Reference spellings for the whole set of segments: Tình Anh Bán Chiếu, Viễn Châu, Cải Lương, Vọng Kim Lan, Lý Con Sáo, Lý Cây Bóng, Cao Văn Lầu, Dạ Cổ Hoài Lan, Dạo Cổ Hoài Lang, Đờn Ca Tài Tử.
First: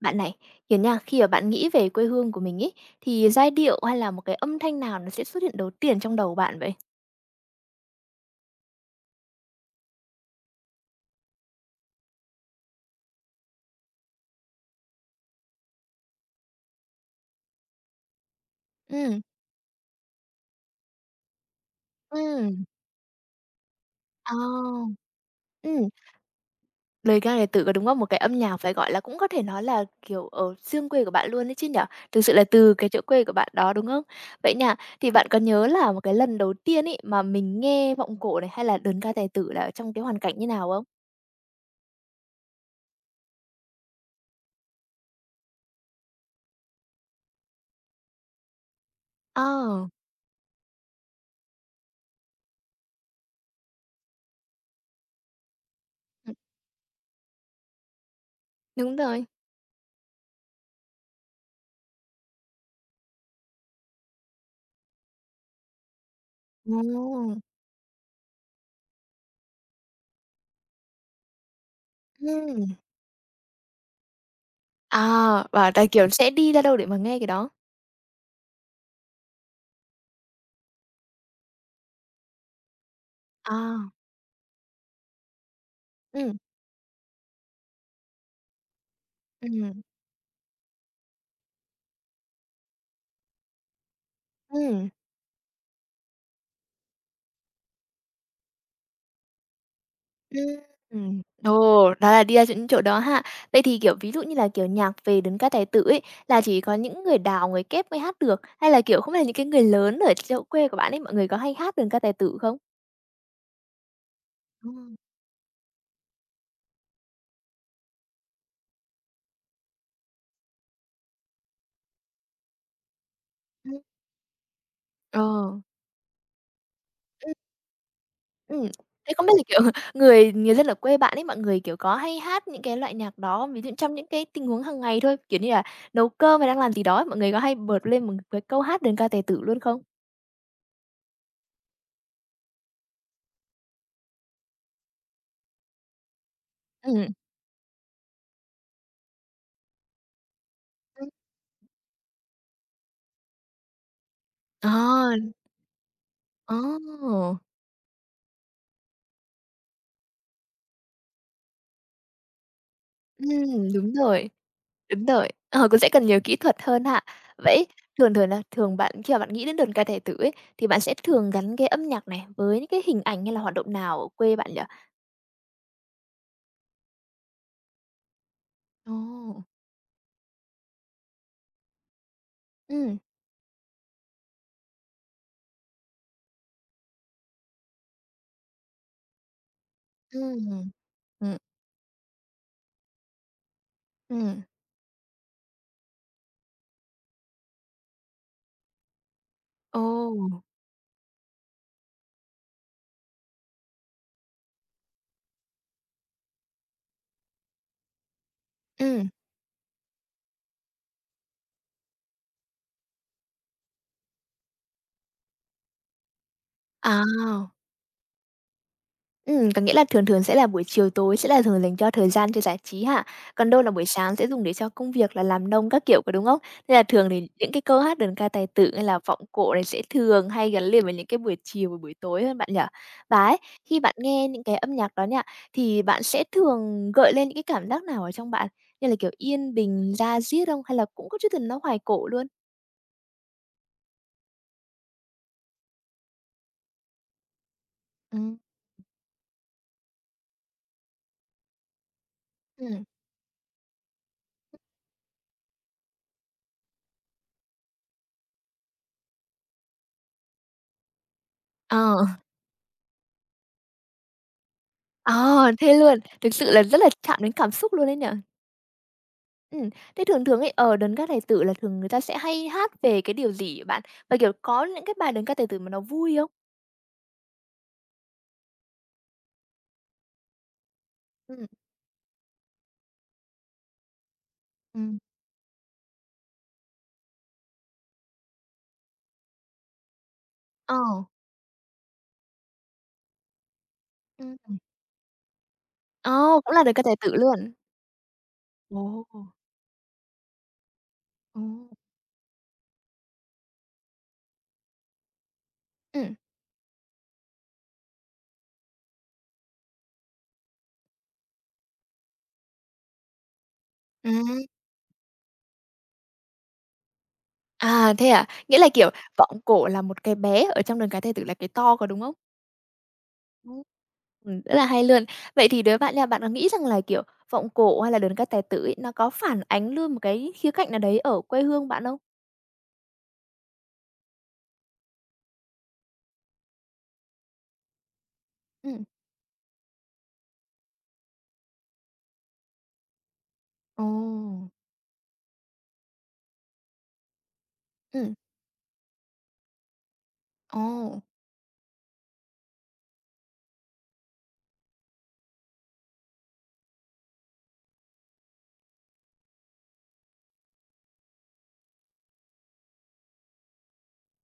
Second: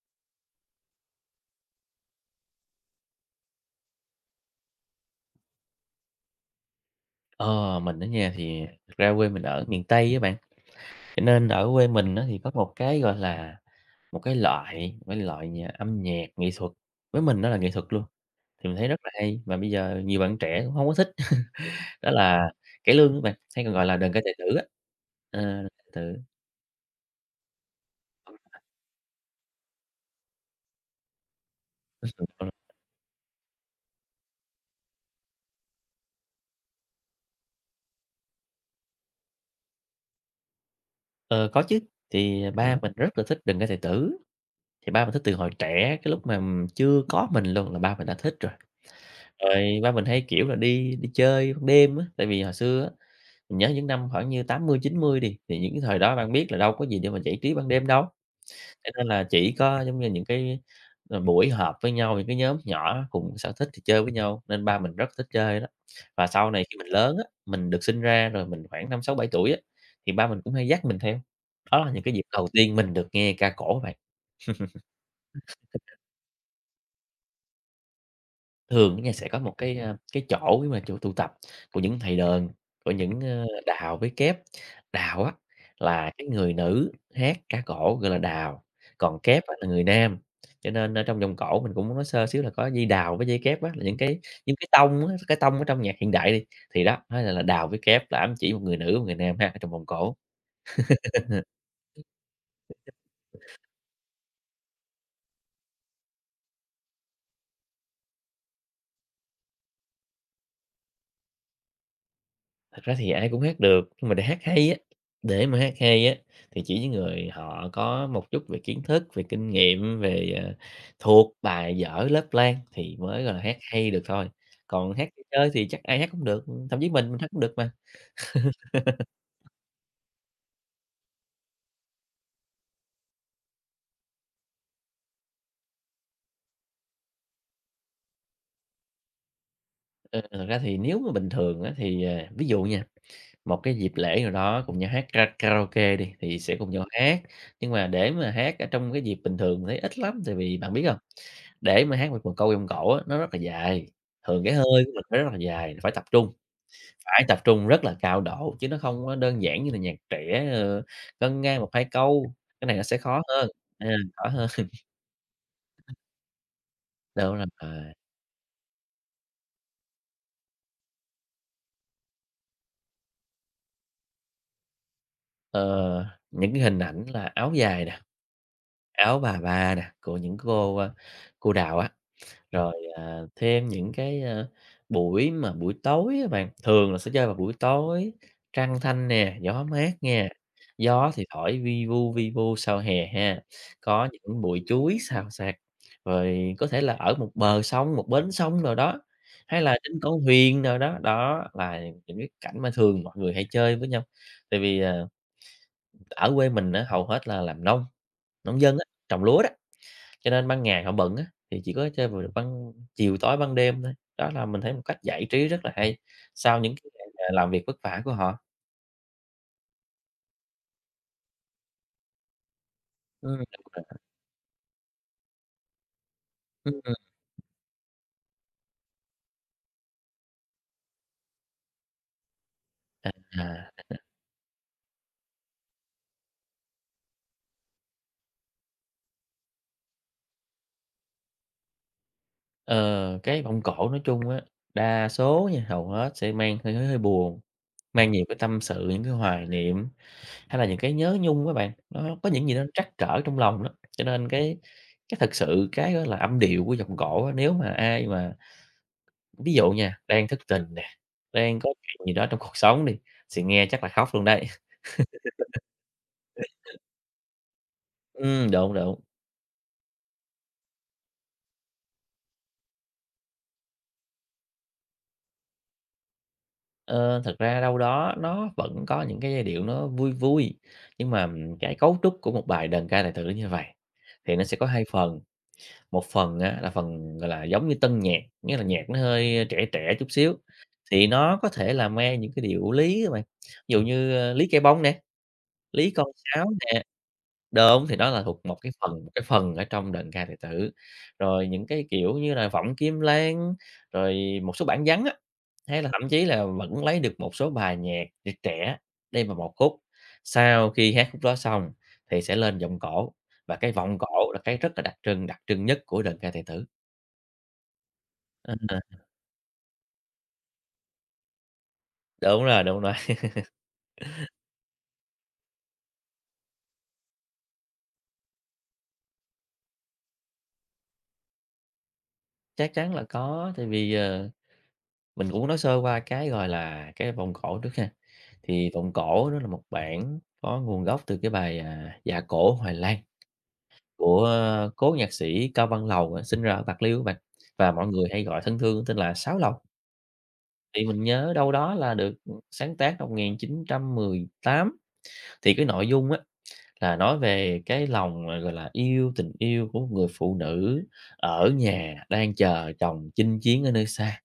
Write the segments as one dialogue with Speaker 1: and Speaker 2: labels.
Speaker 1: Bạn này, kiểu nha, khi mà bạn nghĩ về quê hương của mình ấy, thì giai điệu hay là một cái âm thanh nào nó sẽ xuất hiện đầu tiên trong đầu bạn vậy?
Speaker 2: Ờ, mình ở nhà thì thực ra quê mình ở miền Tây á bạn, cho nên ở quê mình á thì có một cái, gọi là, một cái loại âm nhạc nghệ thuật, với mình nó là nghệ thuật luôn, thì mình thấy rất là
Speaker 1: Ừm,
Speaker 2: hay, mà bây giờ nhiều bạn trẻ cũng không có thích. Đó là
Speaker 1: ừm,
Speaker 2: cải lương á bạn, hay còn gọi là đờn ca tài tử á.
Speaker 1: à,
Speaker 2: Đờn ca
Speaker 1: ừm,
Speaker 2: tài tử.
Speaker 1: lời ca tài tử có đúng không? Một cái âm nhạc phải gọi là cũng có thể nói là, kiểu, ở xương quê của bạn luôn đấy chứ nhở. Thực sự là
Speaker 2: ờ,
Speaker 1: từ cái chỗ quê của bạn đó, đúng không? Vậy nha, thì bạn có nhớ là một cái lần đầu tiên ấy mà mình nghe vọng cổ này hay là đờn ca tài tử là ở trong cái hoàn cảnh như nào không?
Speaker 2: ờ, có chứ, thì ba mình rất là thích đờn ca tài tử, thì ba mình thích từ hồi trẻ, cái lúc mà chưa có mình luôn là ba mình đã thích rồi. Rồi
Speaker 1: Ờ,
Speaker 2: ba mình hay, kiểu là, đi đi chơi ban đêm á, tại vì hồi xưa á, mình nhớ những năm khoảng như 80, 90 đi, thì những cái thời đó bạn biết là đâu có gì để mà giải trí ban đêm đâu, cho
Speaker 1: đúng
Speaker 2: nên là
Speaker 1: rồi.
Speaker 2: chỉ có, giống như, những cái, buổi họp với nhau, những cái nhóm nhỏ cùng sở thích thì chơi với nhau, nên ba mình rất thích chơi đó. Và sau này khi mình lớn á,
Speaker 1: Ồ,
Speaker 2: mình được sinh ra rồi mình khoảng 5, 6, 7 tuổi á, thì ba mình cũng hay dắt mình theo. Đó là những cái dịp đầu
Speaker 1: ừm.
Speaker 2: tiên mình được nghe ca cổ bạn.
Speaker 1: À, và tại, kiểu, sẽ đi ra đâu để mà nghe cái đó?
Speaker 2: Thường á nha sẽ có một cái, cái chỗ mà chỗ tụ tập của những thầy đờn, của những,
Speaker 1: À,
Speaker 2: đào với kép. Đào á là cái
Speaker 1: ừm,
Speaker 2: người nữ hát ca cổ gọi là đào, còn kép á là
Speaker 1: ừm,
Speaker 2: người nam, cho nên, trong vòng cổ mình cũng nói sơ xíu là có dây đào với dây kép á, là những cái
Speaker 1: ừm,
Speaker 2: tông á, cái tông ở trong nhạc hiện đại đi, thì đó, nó là đào với kép là ám chỉ một người nữ, một người nam ha, ở trong vòng cổ.
Speaker 1: ừm, ừm. Ồ, đó là đi ra những chỗ đó ha. Vậy thì, kiểu, ví dụ như là, kiểu, nhạc về đến ca tài tử ấy, là chỉ có những người Đào, người Kép mới hát được, hay là, kiểu, không biết là những cái người lớn ở chỗ quê của bạn ấy, mọi người có hay hát được ca tài tử không?
Speaker 2: Thật ra thì ai cũng hát được, nhưng mà để hát hay á,
Speaker 1: Ừm,
Speaker 2: để mà hát hay á, thì chỉ những người họ có một chút về kiến thức, về kinh nghiệm, về, thuộc bài vở lớp lang thì mới, gọi là, hát
Speaker 1: ừm,
Speaker 2: hay được thôi. Còn hát
Speaker 1: ờ.
Speaker 2: chơi chơi thì chắc ai hát cũng được, thậm chí mình hát cũng được mà.
Speaker 1: Ừm, thế không biết là, kiểu, người người dân ở quê bạn ấy, mọi người, kiểu, có hay hát những cái loại nhạc đó không? Ví dụ trong những cái tình huống hàng ngày thôi, kiểu như là nấu cơm hay đang làm gì đó ấy, mọi người có hay bật lên một cái câu hát "Đơn ca tài tử" luôn không?
Speaker 2: Ờ, Thật ra thì nếu mà bình thường á thì, ví dụ nha, một cái dịp lễ nào đó cùng nhau hát karaoke đi, thì sẽ cùng nhau
Speaker 1: Ừm,
Speaker 2: hát. Nhưng mà để mà hát ở trong cái dịp bình thường mình thấy ít lắm, tại vì bạn biết không,
Speaker 1: ưm,
Speaker 2: để mà hát một một câu giọng cổ á, nó rất là dài, thường cái hơi của mình nó rất
Speaker 1: ờ,
Speaker 2: là dài,
Speaker 1: ồ!
Speaker 2: phải tập trung rất là cao độ, chứ nó không có đơn giản như là nhạc trẻ, ngân nga một 2 câu, cái này nó sẽ khó hơn,
Speaker 1: Ừm,
Speaker 2: à,
Speaker 1: đúng
Speaker 2: khó
Speaker 1: rồi,
Speaker 2: hơn.
Speaker 1: đúng rồi. Ờ, cũng sẽ cần nhiều kỹ thuật hơn ha.
Speaker 2: Đúng
Speaker 1: Vậy
Speaker 2: rồi.
Speaker 1: thường thường là thường bạn khi mà bạn nghĩ đến "Đơn ca tài tử" ấy, thì bạn sẽ thường gắn cái âm nhạc này với những cái hình ảnh hay là hoạt động nào ở quê bạn nhỉ?
Speaker 2: ờ, những cái hình ảnh là áo dài nè, áo bà
Speaker 1: Ồ,
Speaker 2: ba nè, của những cô, cô Đào á. Rồi,
Speaker 1: ừm,
Speaker 2: thêm những cái, buổi tối á bạn, thường là sẽ chơi vào buổi tối, trăng thanh nè, gió mát nha,
Speaker 1: ừm,
Speaker 2: gió thì
Speaker 1: ừm,
Speaker 2: thổi vi vu sau hè ha, có những
Speaker 1: ừm,
Speaker 2: bụi chuối xào xạc, rồi có thể là ở một bờ sông, một bến sông nào đó, hay là
Speaker 1: ồ.
Speaker 2: trên con thuyền nào đó, đó là những cái cảnh mà thường mọi người hay chơi với nhau. Tại vì, ở quê mình á, hầu hết là làm nông, nông dân á,
Speaker 1: Ừm,
Speaker 2: trồng lúa đó. Cho nên ban ngày họ bận á, thì chỉ có chơi vào được ban chiều tối, ban đêm thôi. Đó là mình thấy một cách giải trí rất là hay sau những cái
Speaker 1: à,
Speaker 2: ngày mà làm việc vất vả của họ.
Speaker 1: có nghĩa là thường thường sẽ là buổi chiều tối sẽ là thường dành cho thời gian cho giải trí ha,
Speaker 2: Đúng
Speaker 1: còn đâu là buổi
Speaker 2: rồi.
Speaker 1: sáng sẽ dùng để cho công việc là làm nông các kiểu, có đúng không? Nên
Speaker 2: Ừm,
Speaker 1: là thường thì những cái câu hát, đờn ca tài tử hay là vọng cổ này sẽ thường hay gắn liền với những cái buổi chiều và buổi tối hơn bạn nhỉ? Và ấy,
Speaker 2: à,
Speaker 1: khi bạn nghe những cái âm nhạc đó nha, thì bạn sẽ thường gợi lên những cái cảm giác nào ở trong bạn? Như là, kiểu, yên bình, da diết không? Hay là cũng có chút gì nó hoài cổ luôn?
Speaker 2: ờ, cái vọng cổ nói chung á, đa số nha, hầu hết sẽ mang hơi hơi hơi buồn, mang nhiều cái
Speaker 1: Ừm.
Speaker 2: tâm sự, những cái hoài niệm hay là những cái nhớ nhung các bạn, nó có những gì nó
Speaker 1: Ừm.
Speaker 2: trắc trở trong lòng đó. Cho nên cái thực sự cái, gọi là, âm điệu của vọng cổ á, nếu mà ai mà, ví dụ nha, đang thất tình nè, đang có
Speaker 1: Ờ,
Speaker 2: chuyện gì đó trong cuộc sống đi, thì nghe chắc là khóc luôn đấy.
Speaker 1: ờ, thế luôn, thực sự là rất là chạm đến cảm xúc luôn ấy nhỉ?
Speaker 2: Đúng, đúng.
Speaker 1: Ừm, thế thường thường ấy, ở đờn ca tài tử là thường người ta sẽ hay hát về cái điều gì hả bạn? Và, kiểu, có những cái bài đờn ca tài tử mà nó vui không?
Speaker 2: Ờ, Thật ra đâu đó nó vẫn có những cái giai điệu nó vui vui, nhưng mà
Speaker 1: Ừm.
Speaker 2: cái cấu trúc của một bài đờn ca tài tử như vậy thì nó sẽ có hai
Speaker 1: Ừm.
Speaker 2: phần. Một phần á là phần, gọi là, giống như tân nhạc, nghĩa là nhạc nó hơi trẻ trẻ chút xíu,
Speaker 1: Ờ.
Speaker 2: thì nó có thể là mang những cái điệu lý á bạn, ví dụ như,
Speaker 1: Ừm.
Speaker 2: Lý Cây Bóng nè, Lý Con
Speaker 1: Ồ,
Speaker 2: Sáo.
Speaker 1: cũng là đờn ca tài tử luôn?
Speaker 2: Đúng, thì đó là thuộc một cái phần
Speaker 1: Ồ,
Speaker 2: một cái
Speaker 1: ồ.
Speaker 2: phần ở trong đờn ca tài tử. Rồi những
Speaker 1: Ừm.
Speaker 2: cái, kiểu như là, Vọng Kim Lan, rồi một số bản Gián á, hay là thậm chí là vẫn lấy được một số bài nhạc nhạc trẻ đem vào một khúc. Sau khi hát khúc đó xong thì sẽ lên vọng cổ, và cái vọng
Speaker 1: À,
Speaker 2: cổ là cái rất là đặc trưng nhất của đờn ca tài tử.
Speaker 1: à, thế à?
Speaker 2: Ờ,
Speaker 1: Nghĩa là,
Speaker 2: ờ,
Speaker 1: kiểu, vọng cổ là một cái bé, ở trong đờn ca tài tử là cái to, có đúng không?
Speaker 2: đúng rồi,
Speaker 1: Ừm. Rất là hay luôn. Vậy thì đối với bạn nha, bạn có nghĩ rằng là, kiểu, vọng cổ hay là đờn ca tài tử ấy, nó có phản ánh luôn một cái khía cạnh nào đấy ở quê hương bạn không?
Speaker 2: chắc chắn là có, tại vì, mình cũng nói sơ qua cái, gọi là, cái vọng cổ trước ha. Thì
Speaker 1: Ừm.
Speaker 2: Vọng Cổ đó là một bản có nguồn gốc từ cái bài, Dạ Cổ Hoài Lan
Speaker 1: Ồ.
Speaker 2: của cố nhạc sĩ Cao Văn Lầu, sinh ra ở Bạc Liêu á bạn, và mọi người
Speaker 1: Ừm.
Speaker 2: hay gọi thân thương tên là Sáo Lầu. Thì
Speaker 1: Ồ.
Speaker 2: mình nhớ đâu đó là được, sáng tác năm 1918, thì cái nội dung á là nói về cái lòng, gọi là, tình yêu của một người phụ nữ ở nhà đang chờ chồng chinh chiến ở nơi xa.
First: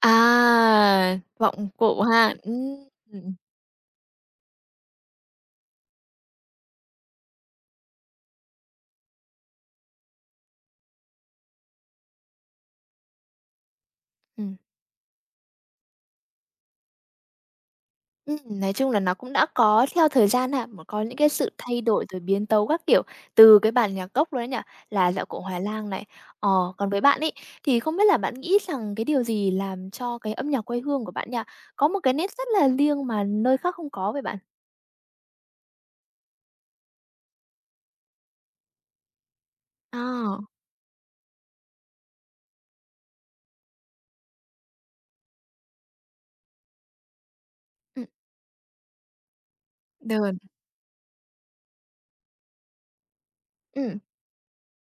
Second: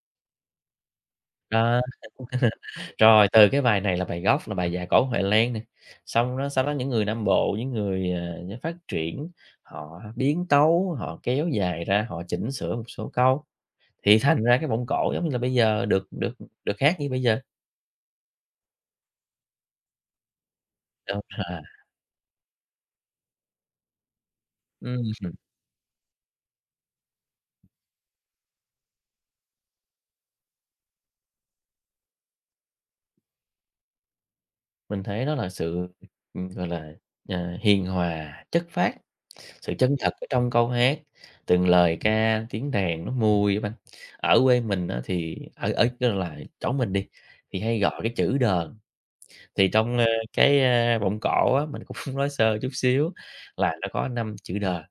Speaker 1: À, vọng
Speaker 2: Đó.
Speaker 1: cổ ha.
Speaker 2: Rồi,
Speaker 1: Ừm,
Speaker 2: từ cái bài này là bài gốc là bài Dạ Cổ Huệ Lan nè, xong đó sau đó những người Nam Bộ, những người, nó phát triển, họ biến tấu, họ kéo dài ra, họ chỉnh sửa một số câu, thì thành
Speaker 1: ừm,
Speaker 2: ra cái vọng cổ giống như là bây giờ được được được hát như bây giờ.
Speaker 1: ừm, nói chung là nó cũng đã có theo thời gian ha, mà có những
Speaker 2: Đúng
Speaker 1: cái sự
Speaker 2: rồi.
Speaker 1: thay đổi rồi biến tấu các kiểu từ cái bản nhạc gốc luôn ấy nhỉ, là "Dạo
Speaker 2: ừm,
Speaker 1: Cổ Hoài Lang" này. Ờ, còn với bạn ấy, thì không biết là bạn nghĩ rằng cái điều gì làm cho cái âm nhạc quê hương của bạn nhỉ, có một cái nét rất là riêng mà nơi khác không có vậy bạn?
Speaker 2: mình thấy đó là sự, gọi là, hiền hòa, chất phác, sự chân thật ở
Speaker 1: À,
Speaker 2: trong câu hát, từng lời ca, tiếng đàn nó mùi á bạn. Ở quê mình á thì ở ở, kêu là, chỗ mình đi, thì hay gọi
Speaker 1: ừm,
Speaker 2: cái chữ đờn. Thì trong,
Speaker 1: đờn.
Speaker 2: cái, vọng cổ á, mình cũng nói sơ chút xíu là nó
Speaker 1: Ừm,
Speaker 2: có năm chữ đờ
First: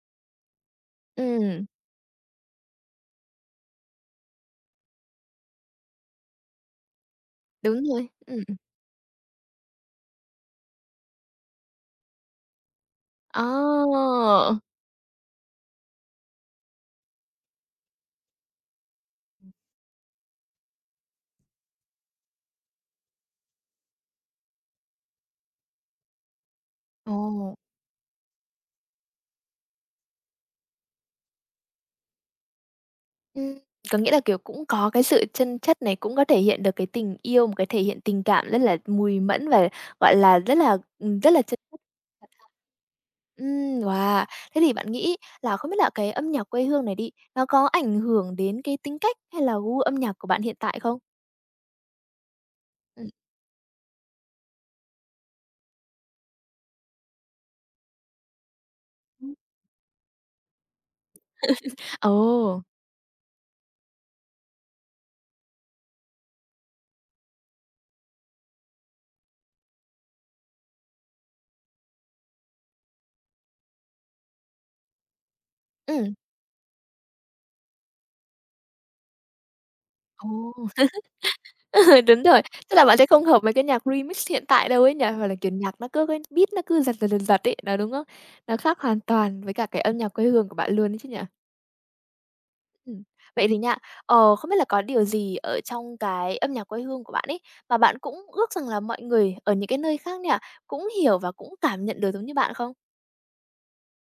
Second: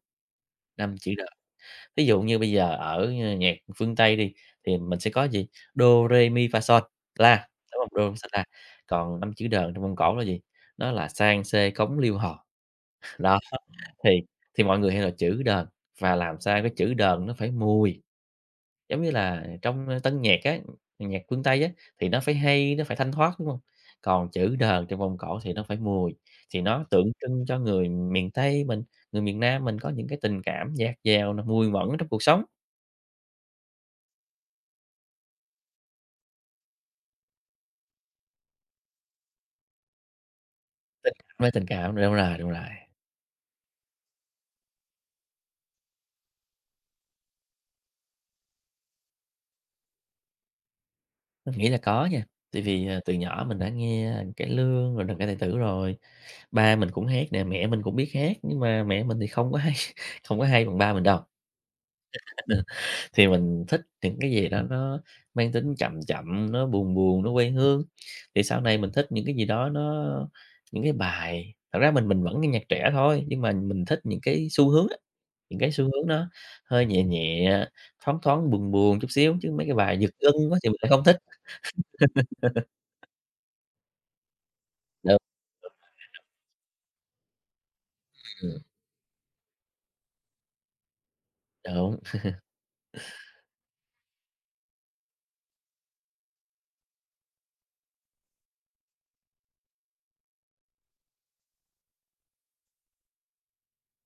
Speaker 2: năm chữ đờ
Speaker 1: ừm,
Speaker 2: Ví dụ như bây giờ ở, nhạc phương Tây đi, thì mình sẽ có gì? Do re mi, fa, sol la, đúng
Speaker 1: đúng
Speaker 2: hông?
Speaker 1: rồi.
Speaker 2: Đô, son, la. Còn 5 chữ đờ trong Mông Cổ là gì? Nó là sang, xê, cống, liêu, hò. Đó,
Speaker 1: Ờ,
Speaker 2: thì thì mọi người hay là chữ đờn và làm sao cái chữ đờn nó phải mùi. Giống như là trong tân nhạc á, nhạc phương Tây á, thì nó phải hay, nó phải thanh thoát, đúng hông? Còn chữ đờn trong vòng cổ thì nó phải mùi, thì nó tượng trưng
Speaker 1: ồ.
Speaker 2: cho người miền Tây mình, người miền Nam mình có những cái tình cảm dạt dào nè, mùi mẫn trong cuộc sống.
Speaker 1: Ừm, có nghĩa là, kiểu, cũng có cái sự chân chất này, cũng có thể hiện được cái tình yêu, một cái thể hiện tình cảm rất là mùi mẫn và, gọi là, rất là,
Speaker 2: Tình
Speaker 1: rất là
Speaker 2: cảm ơi
Speaker 1: chân
Speaker 2: tình
Speaker 1: chất
Speaker 2: cảm,
Speaker 1: thật ha.
Speaker 2: đúng rồi,
Speaker 1: Ừm, wow! Thế thì bạn nghĩ là không biết là cái âm nhạc quê hương này đi, nó có ảnh hưởng đến cái tính cách hay là gu âm nhạc của bạn hiện tại không?
Speaker 2: mình nghĩ là có nha, tại vì, từ nhỏ mình đã nghe Cải Lương, rồi Đờn Ca Tài Tử rồi. Ba mình cũng hát nè, mẹ mình cũng biết hát, nhưng mà mẹ mình thì
Speaker 1: Ừm.
Speaker 2: không có hay không có hay bằng ba mình đâu.
Speaker 1: Ồ!
Speaker 2: Thì mình thích những cái gì đó nó mang tính chậm chậm, nó buồn buồn, nó quê hương. Thì sau này mình thích những cái gì đó nó, những cái bài, thật ra mình vẫn nghe nhạc trẻ thôi, nhưng mà mình thích những cái xu hướng á, những cái xu hướng
Speaker 1: Ừ,
Speaker 2: nó hơi nhẹ nhẹ, thoáng thoáng buồn buồn chút xíu, chứ mấy cái bài giật gân quá
Speaker 1: ồ!
Speaker 2: thì mình lại không thích.
Speaker 1: Ừ, đúng rồi. Tức là bạn sẽ không hợp với cái nhạc remix hiện tại đâu ấy nhỉ?
Speaker 2: Đúng,
Speaker 1: Hoặc là, kiểu, nhạc nó cứ cái beat nó cứ giật, giật, giật, giật ấy, đó, đúng không? Nó
Speaker 2: ừm,
Speaker 1: khác hoàn toàn với cả cái âm nhạc quê hương của bạn luôn ấy chứ nhỉ?
Speaker 2: đúng.
Speaker 1: Ừm. Vậy thì nha, ờ, không biết là có điều gì ở trong cái âm nhạc quê hương của bạn ấy, mà bạn cũng ước rằng là mọi người ở những cái nơi khác nhỉ cũng hiểu và cũng cảm nhận được giống như bạn không?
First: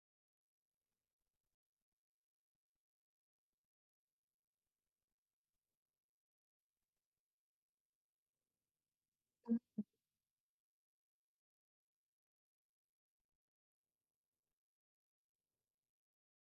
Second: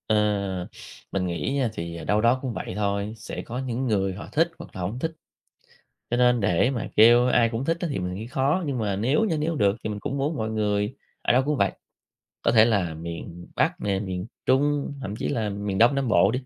Speaker 2: Ờ, mình nghĩ nha thì đâu đó cũng vậy thôi, sẽ có những người họ thích hoặc là không thích. Cho nên để mà kêu ai cũng thích á thì mình nghĩ khó, nhưng mà nếu nha,
Speaker 1: Ừ.
Speaker 2: nếu được thì mình cũng muốn mọi người ở đâu cũng vậy, có thể là miền Bắc nè, miền Trung, thậm chí là miền Đông Nam Bộ đi,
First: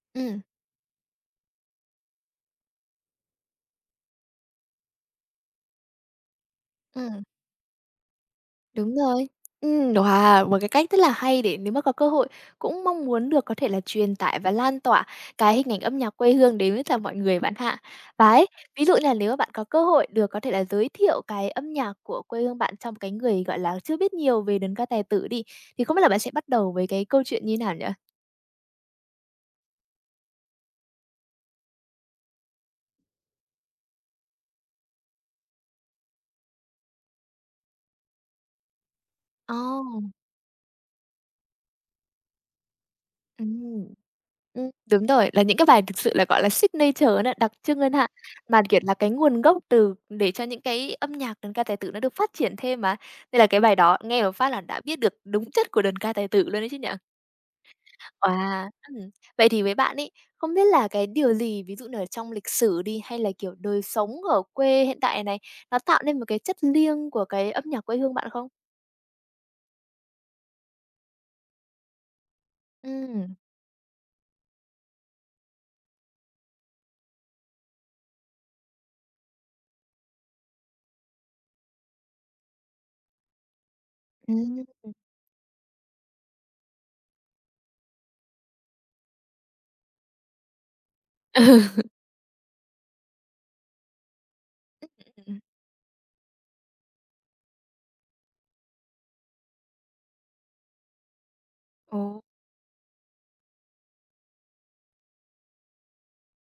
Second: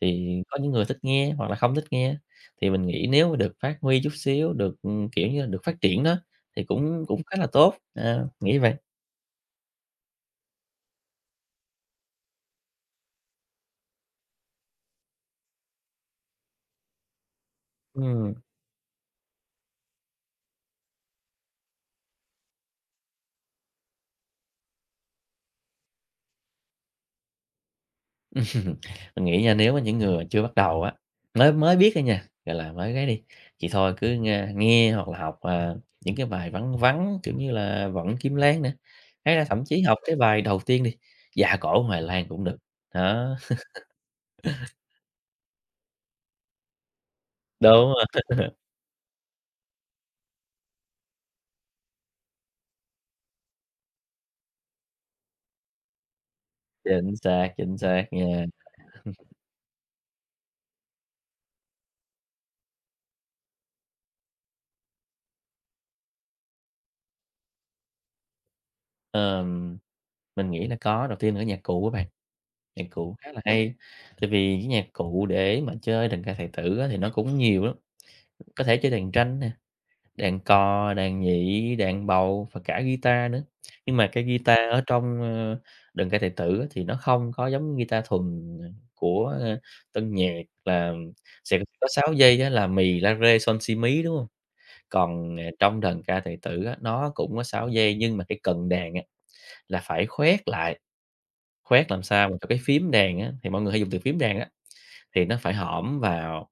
Speaker 2: thì
Speaker 1: Ừ.
Speaker 2: có những người thích nghe hoặc là không thích nghe. Thì mình nghĩ nếu mà được phát huy chút xíu, được, kiểu như là, được phát triển đó, thì cũng cũng khá là tốt, nghĩ vậy.
Speaker 1: Đúng rồi. Wow, một cái cách rất là hay để nếu mà có cơ hội cũng mong muốn được có thể là truyền tải và lan tỏa cái hình ảnh âm nhạc quê hương đến với cả mọi người bạn hạ. Và
Speaker 2: Ừm.
Speaker 1: ấy, ví dụ như là nếu mà bạn có cơ hội được có thể là giới thiệu cái âm nhạc của quê hương bạn trong cái người, gọi là, chưa biết nhiều về đơn ca tài tử đi, thì không biết là bạn sẽ bắt đầu với cái câu chuyện như nào nhỉ?
Speaker 2: Ừm, mình nghĩ nha, nếu mà những người mà chưa bắt đầu á, mới mới biết thôi nha, gọi là, mới ấy đi, thì thôi cứ nghe nghe hoặc là học, những cái bài vắn vắn, kiểu như là, Vận Kim Lan nè, hay là thậm chí học
Speaker 1: Ồ,
Speaker 2: cái bài đầu tiên đi, Dạ Cổ Hoài Lan cũng được. Đó,
Speaker 1: ừm. Đúng rồi, là những cái bài thực sự là, gọi là, signature nữa, đặc trưng
Speaker 2: đúng
Speaker 1: hơn ha.
Speaker 2: rồi,
Speaker 1: Mà, kiểu là, cái nguồn gốc từ để cho những cái âm nhạc đơn ca tài tử nó được phát triển thêm mà, nên là cái bài đó nghe một phát là đã biết được đúng chất của đơn ca tài tử luôn ấy chứ nhỉ?
Speaker 2: chính xác nha.
Speaker 1: Wow! Vậy thì với bạn ấy, không biết là cái điều gì, ví dụ như ở trong lịch sử đi, hay là, kiểu, đời sống ở quê hiện tại này, nó tạo nên một cái chất liêng của cái âm nhạc quê hương bạn không?
Speaker 2: Ờm, mình nghĩ là có, đầu tiên là cái nhạc cụ á bạn, nhạc cụ khá
Speaker 1: Ừm,
Speaker 2: là hay, tại vì cái nhạc cụ để mà chơi đàn ca tài tử á thì nó cũng nhiều lắm, có thể chơi đàn tranh nè, đàn cò, đàn nhị, đàn bầu và cả guitar nữa. Nhưng mà cái guitar
Speaker 1: ừm,
Speaker 2: ở trong, đờn ca tài tử á thì nó không có giống guitar thuần, của, tân nhạc là sẽ
Speaker 1: ừ,
Speaker 2: có 6 giây á là "mì, la rê, son, si, mí", đúng không? Còn,
Speaker 1: ừm.
Speaker 2: trong đờn ca tài tử á, nó cũng có 6 giây nhưng mà cái cần đàn á là phải khoét lại, khoét làm
Speaker 1: Ồ,
Speaker 2: sao mà cho cái phím đàn á thì mọi người hay dùng từ phím đàn á, thì nó phải hõm vào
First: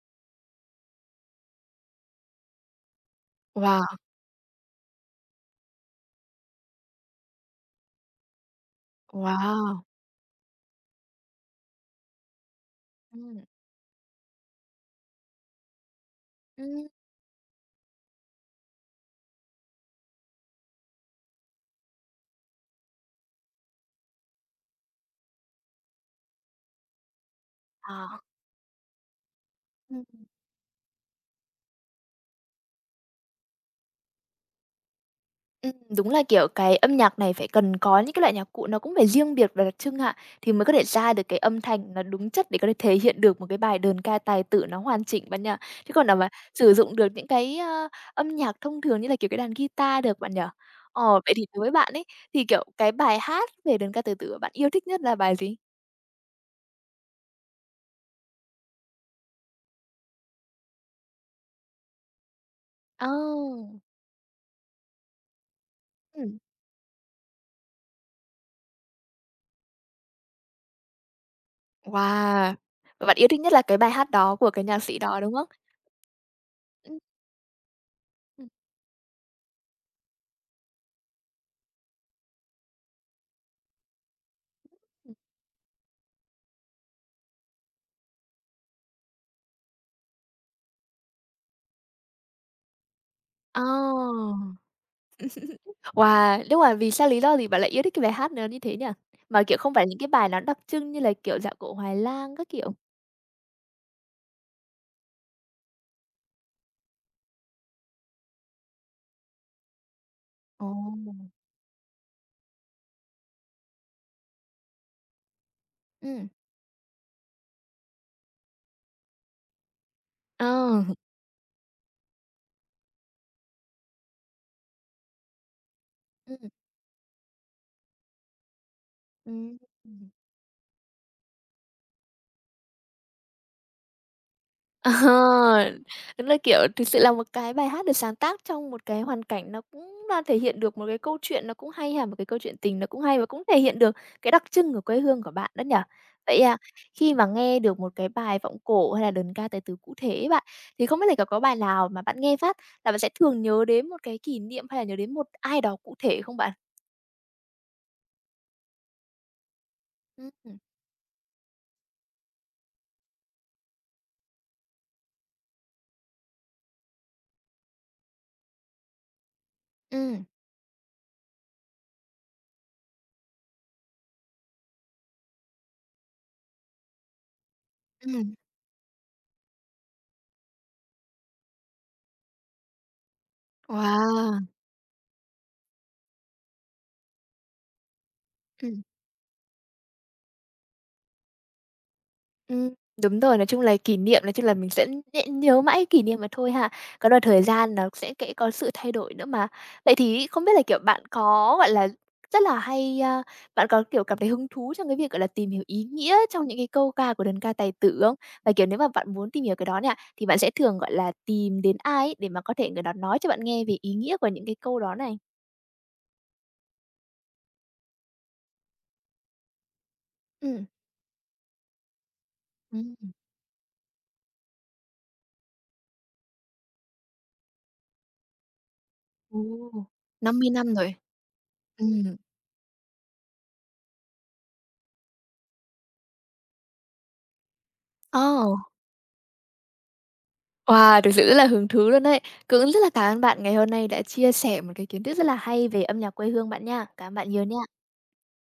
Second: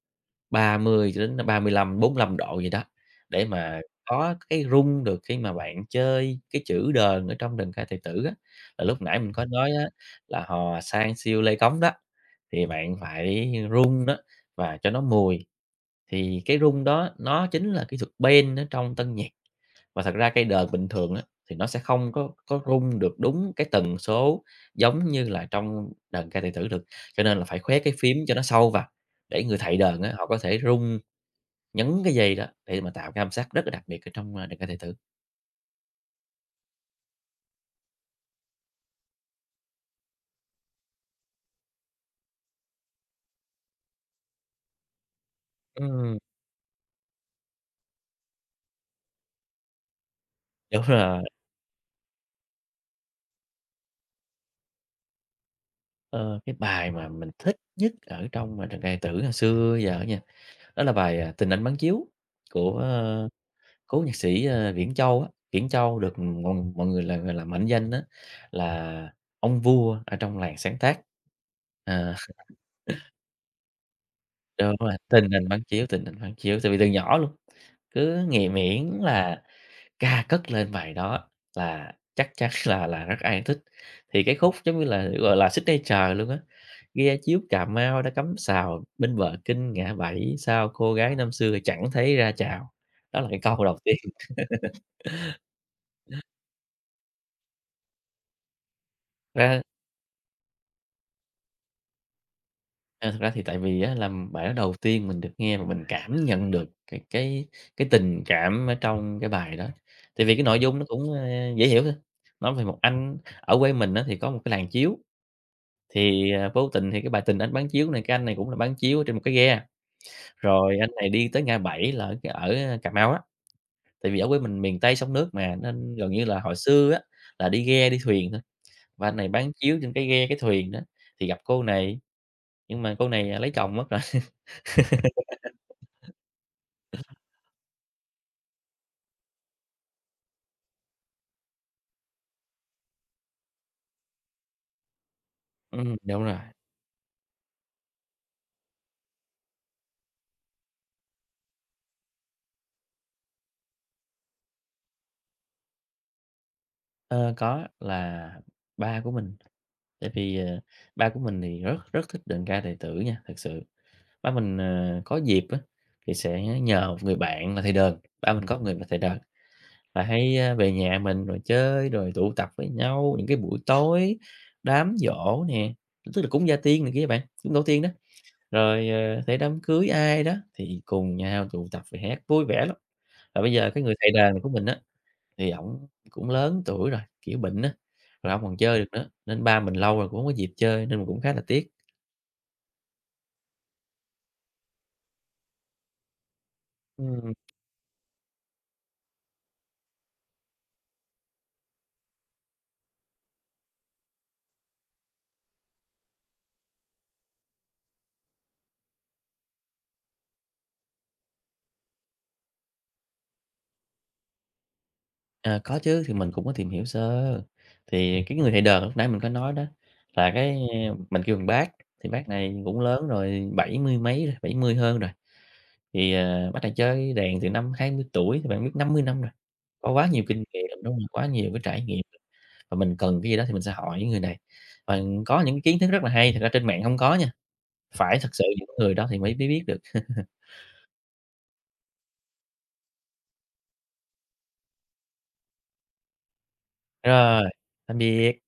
Speaker 2: 30 cho đến, ba mươi 35, lăm độ gì đó, để mà
Speaker 1: wow,
Speaker 2: có cái rung được khi mà bạn chơi cái chữ đờn ở trong đờn ca tài tử á. Là lúc nãy mình có nói
Speaker 1: wow!
Speaker 2: á là "Hò sang Siêu Lê Cống" đó, thì bạn
Speaker 1: Ừm,
Speaker 2: phải rung đó và cho nó mùi, thì cái rung
Speaker 1: ừm,
Speaker 2: đó nó chính là kỹ thuật bend ở trong tân nhạc. Và thật ra cây đờn bình thường á, thì nó sẽ không có rung được đúng cái tần số giống như là trong đờn ca tài tử được, cho nên là phải khoét cái phím
Speaker 1: à.
Speaker 2: cho nó sâu vào để người thầy đờn
Speaker 1: Ừm.
Speaker 2: á, họ có thể rung, nhấn cái gì đó để mà tạo cái âm sắc rất là đặc biệt ở trong, "Đừng Ca Tài Tử".
Speaker 1: Ừm, đúng là, kiểu, cái âm nhạc này phải cần có những cái loại nhạc cụ nó cũng phải riêng biệt và đặc trưng hạ thì mới có thể ra được cái âm thanh nó đúng chất để có thể thể hiện được một cái bài đờn ca tài tử nó hoàn chỉnh bạn nhỉ? Chứ còn là
Speaker 2: Ừm.
Speaker 1: mà sử dụng được những cái, a, âm nhạc thông thường như là, kiểu, cái đàn guitar được bạn nhỉ?
Speaker 2: Đúng
Speaker 1: Ờ,
Speaker 2: rồi,
Speaker 1: vậy thì đối với bạn ấy, thì, kiểu, cái bài hát về đờn ca tài tử bạn yêu thích nhất là bài gì?
Speaker 2: ờ, cái bài mà mình thích nhất ở trong, "Đờn Ca Tài Tử" hồi xưa giờ á nha, đó là bài, "Tình Anh Bán Chiếu" của,
Speaker 1: Oh,
Speaker 2: cố nhạc sĩ, Viễn Châu á. Viễn Châu được
Speaker 1: ừm,
Speaker 2: mọi mọi người là, gọi là, mệnh danh á là ông vua ở trong làng sáng tác. Ờ,
Speaker 1: wow! Và bạn yêu thích nhất là cái bài hát đó của cái
Speaker 2: đúng
Speaker 1: nhạc
Speaker 2: rồi,
Speaker 1: sĩ đó,
Speaker 2: "Tình
Speaker 1: đúng
Speaker 2: Anh
Speaker 1: không?
Speaker 2: Bán Chiếu", "Tình Anh Bán Chiếu", tại vì từ
Speaker 1: Ừm,
Speaker 2: nhỏ luôn, cứ nghĩ
Speaker 1: ừm,
Speaker 2: miễn là ca cất lên bài đó là chắc chắn là rất ai cũng thích. Thì cái khúc giống như là,
Speaker 1: ừm.
Speaker 2: gọi là, signature luôn á, "Ghe chiếu Cà Mau đã cắm sào, bên bờ kinh ngã bảy, sao cô gái năm xưa chẳng thấy ra chào". Đó là cái câu
Speaker 1: Ờ.
Speaker 2: đầu tiên.
Speaker 1: Wow! Nhưng mà vì sao lý do gì bạn lại yêu thích cái bài hát đó như thế nhỉ? Mà, kiểu,
Speaker 2: Ra
Speaker 1: không phải những cái bài nó đặc trưng như là, kiểu, Dạo Cổ Hoài Lang các kiểu.
Speaker 2: thật ra thì tại vì á là bài đó đầu tiên mình được nghe và mình cảm nhận được cái tình cảm ở trong cái bài đó. Tại vì cái nội
Speaker 1: Ồ!
Speaker 2: dung nó cũng, dễ hiểu thôi, nói về một anh ở quê mình á thì có một cái làng chiếu.
Speaker 1: Ừ.
Speaker 2: Thì, vô tình thì cái bài tình anh bán chiếu này, cái anh này cũng là bán chiếu ở trên một cái ghe,
Speaker 1: Ờ.
Speaker 2: rồi anh này đi tới ngã bảy là cái ở Cà Mau á, tại vì ở quê mình miền Tây sông nước mà, nên gần như là
Speaker 1: Ừ.
Speaker 2: hồi xưa á, là đi ghe, đi thuyền thôi, và anh này bán chiếu
Speaker 1: Ừ.
Speaker 2: trên cái ghe, cái thuyền đó, thì gặp cô này, nhưng mà cô này, lấy chồng mất rồi.
Speaker 1: Ờ, đúng là, kiểu, thực sự là một cái bài hát được sáng tác trong một cái hoàn cảnh nó cũng đang thể hiện được một cái câu chuyện nó cũng hay ha, một cái câu chuyện tình nó cũng hay và cũng thể hiện được cái đặc trưng của quê hương của bạn đó nhỉ?
Speaker 2: Đúng rồi.
Speaker 1: Vậy, à, khi mà nghe được một cái bài vọng cổ hay là đơn ca tài tử cụ thể ấy bạn, thì không biết là có bài nào mà bạn nghe phát là bạn sẽ thường nhớ đến một cái kỷ niệm hay là nhớ đến một ai đó cụ thể không bạn?
Speaker 2: Ờ, có, là ba của mình, tại
Speaker 1: Ừm,
Speaker 2: vì,
Speaker 1: ừm.
Speaker 2: ba của mình thì rất rất thích đờn ca tài tử nha, thực sự. Ba mình, có dịp á, thì sẽ nhờ một người bạn là thầy đờn, ba mình có một người là thầy đờn. Là
Speaker 1: Ừm,
Speaker 2: hay, về nhà mình rồi chơi, rồi tụ tập với nhau những cái buổi tối, đám giỗ nè, tức là cúng gia tiên này kia bạn, cúng tổ tiên đó, rồi, thể đám cưới ai đó thì cùng nhau tụ tập rồi hát vui vẻ lắm. Và bây giờ cái người thầy đàn
Speaker 1: Wow!
Speaker 2: của mình á, thì ổng cũng lớn tuổi rồi, kiểu, bệnh á, rồi hông còn chơi
Speaker 1: Ừm.
Speaker 2: được nữa, nên ba mình lâu rồi cũng hông có dịp chơi nên mình cũng khá là tiếc.
Speaker 1: Ừm, đúng rồi, nói chung là kỷ niệm, nói chung là mình sẽ nhớ mãi kỷ niệm mà thôi ha. Có đoạn
Speaker 2: Ừm.
Speaker 1: thời gian nó sẽ kẽ có sự thay đổi nữa mà. Vậy thì không biết là, kiểu, bạn có, gọi là, rất là hay, a, bạn có, kiểu, cảm thấy hứng thú trong cái việc, gọi là, tìm hiểu ý nghĩa trong những cái câu ca của đơn ca tài tử không? Và, kiểu, nếu mà bạn muốn tìm hiểu cái đó nha, thì bạn sẽ thường, gọi là, tìm đến ai ấy để mà có thể người đó nói cho bạn nghe về ý nghĩa của những cái câu đó này?
Speaker 2: À, có chứ, thì mình cũng có tìm hiểu sơ. Thì cái người thầy đờn lúc nãy mình có nói đó, là cái
Speaker 1: Ừm.
Speaker 2: mình kêu bằng bác, thì bác này cũng
Speaker 1: Ừm,
Speaker 2: lớn rồi, bảy mươi mấy rồi, 70 hơn rồi, thì, bác này chơi đàn từ năm 20 tuổi, thì bạn biết 50 năm rồi,
Speaker 1: ồ,
Speaker 2: có quá nhiều kinh
Speaker 1: 50
Speaker 2: nghiệm,
Speaker 1: năm
Speaker 2: đúng
Speaker 1: rồi.
Speaker 2: không? Quá nhiều cái trải nghiệm,
Speaker 1: Ừm.
Speaker 2: và mình cần cái gì đó thì mình sẽ hỏi người này. Và có những kiến thức rất là hay, thật ra trên mạng không có nha, phải thật sự
Speaker 1: Ờ.
Speaker 2: những người đó thì mới mới biết được.
Speaker 1: Wow, thực sự rất là hứng thú luôn đấy. Cũng rất là cảm ơn bạn ngày hôm nay đã chia sẻ một cái kiến thức rất là hay về âm nhạc quê hương bạn nha. Cảm ơn bạn
Speaker 2: Rồi,
Speaker 1: nhiều nha.
Speaker 2: tạm biệt.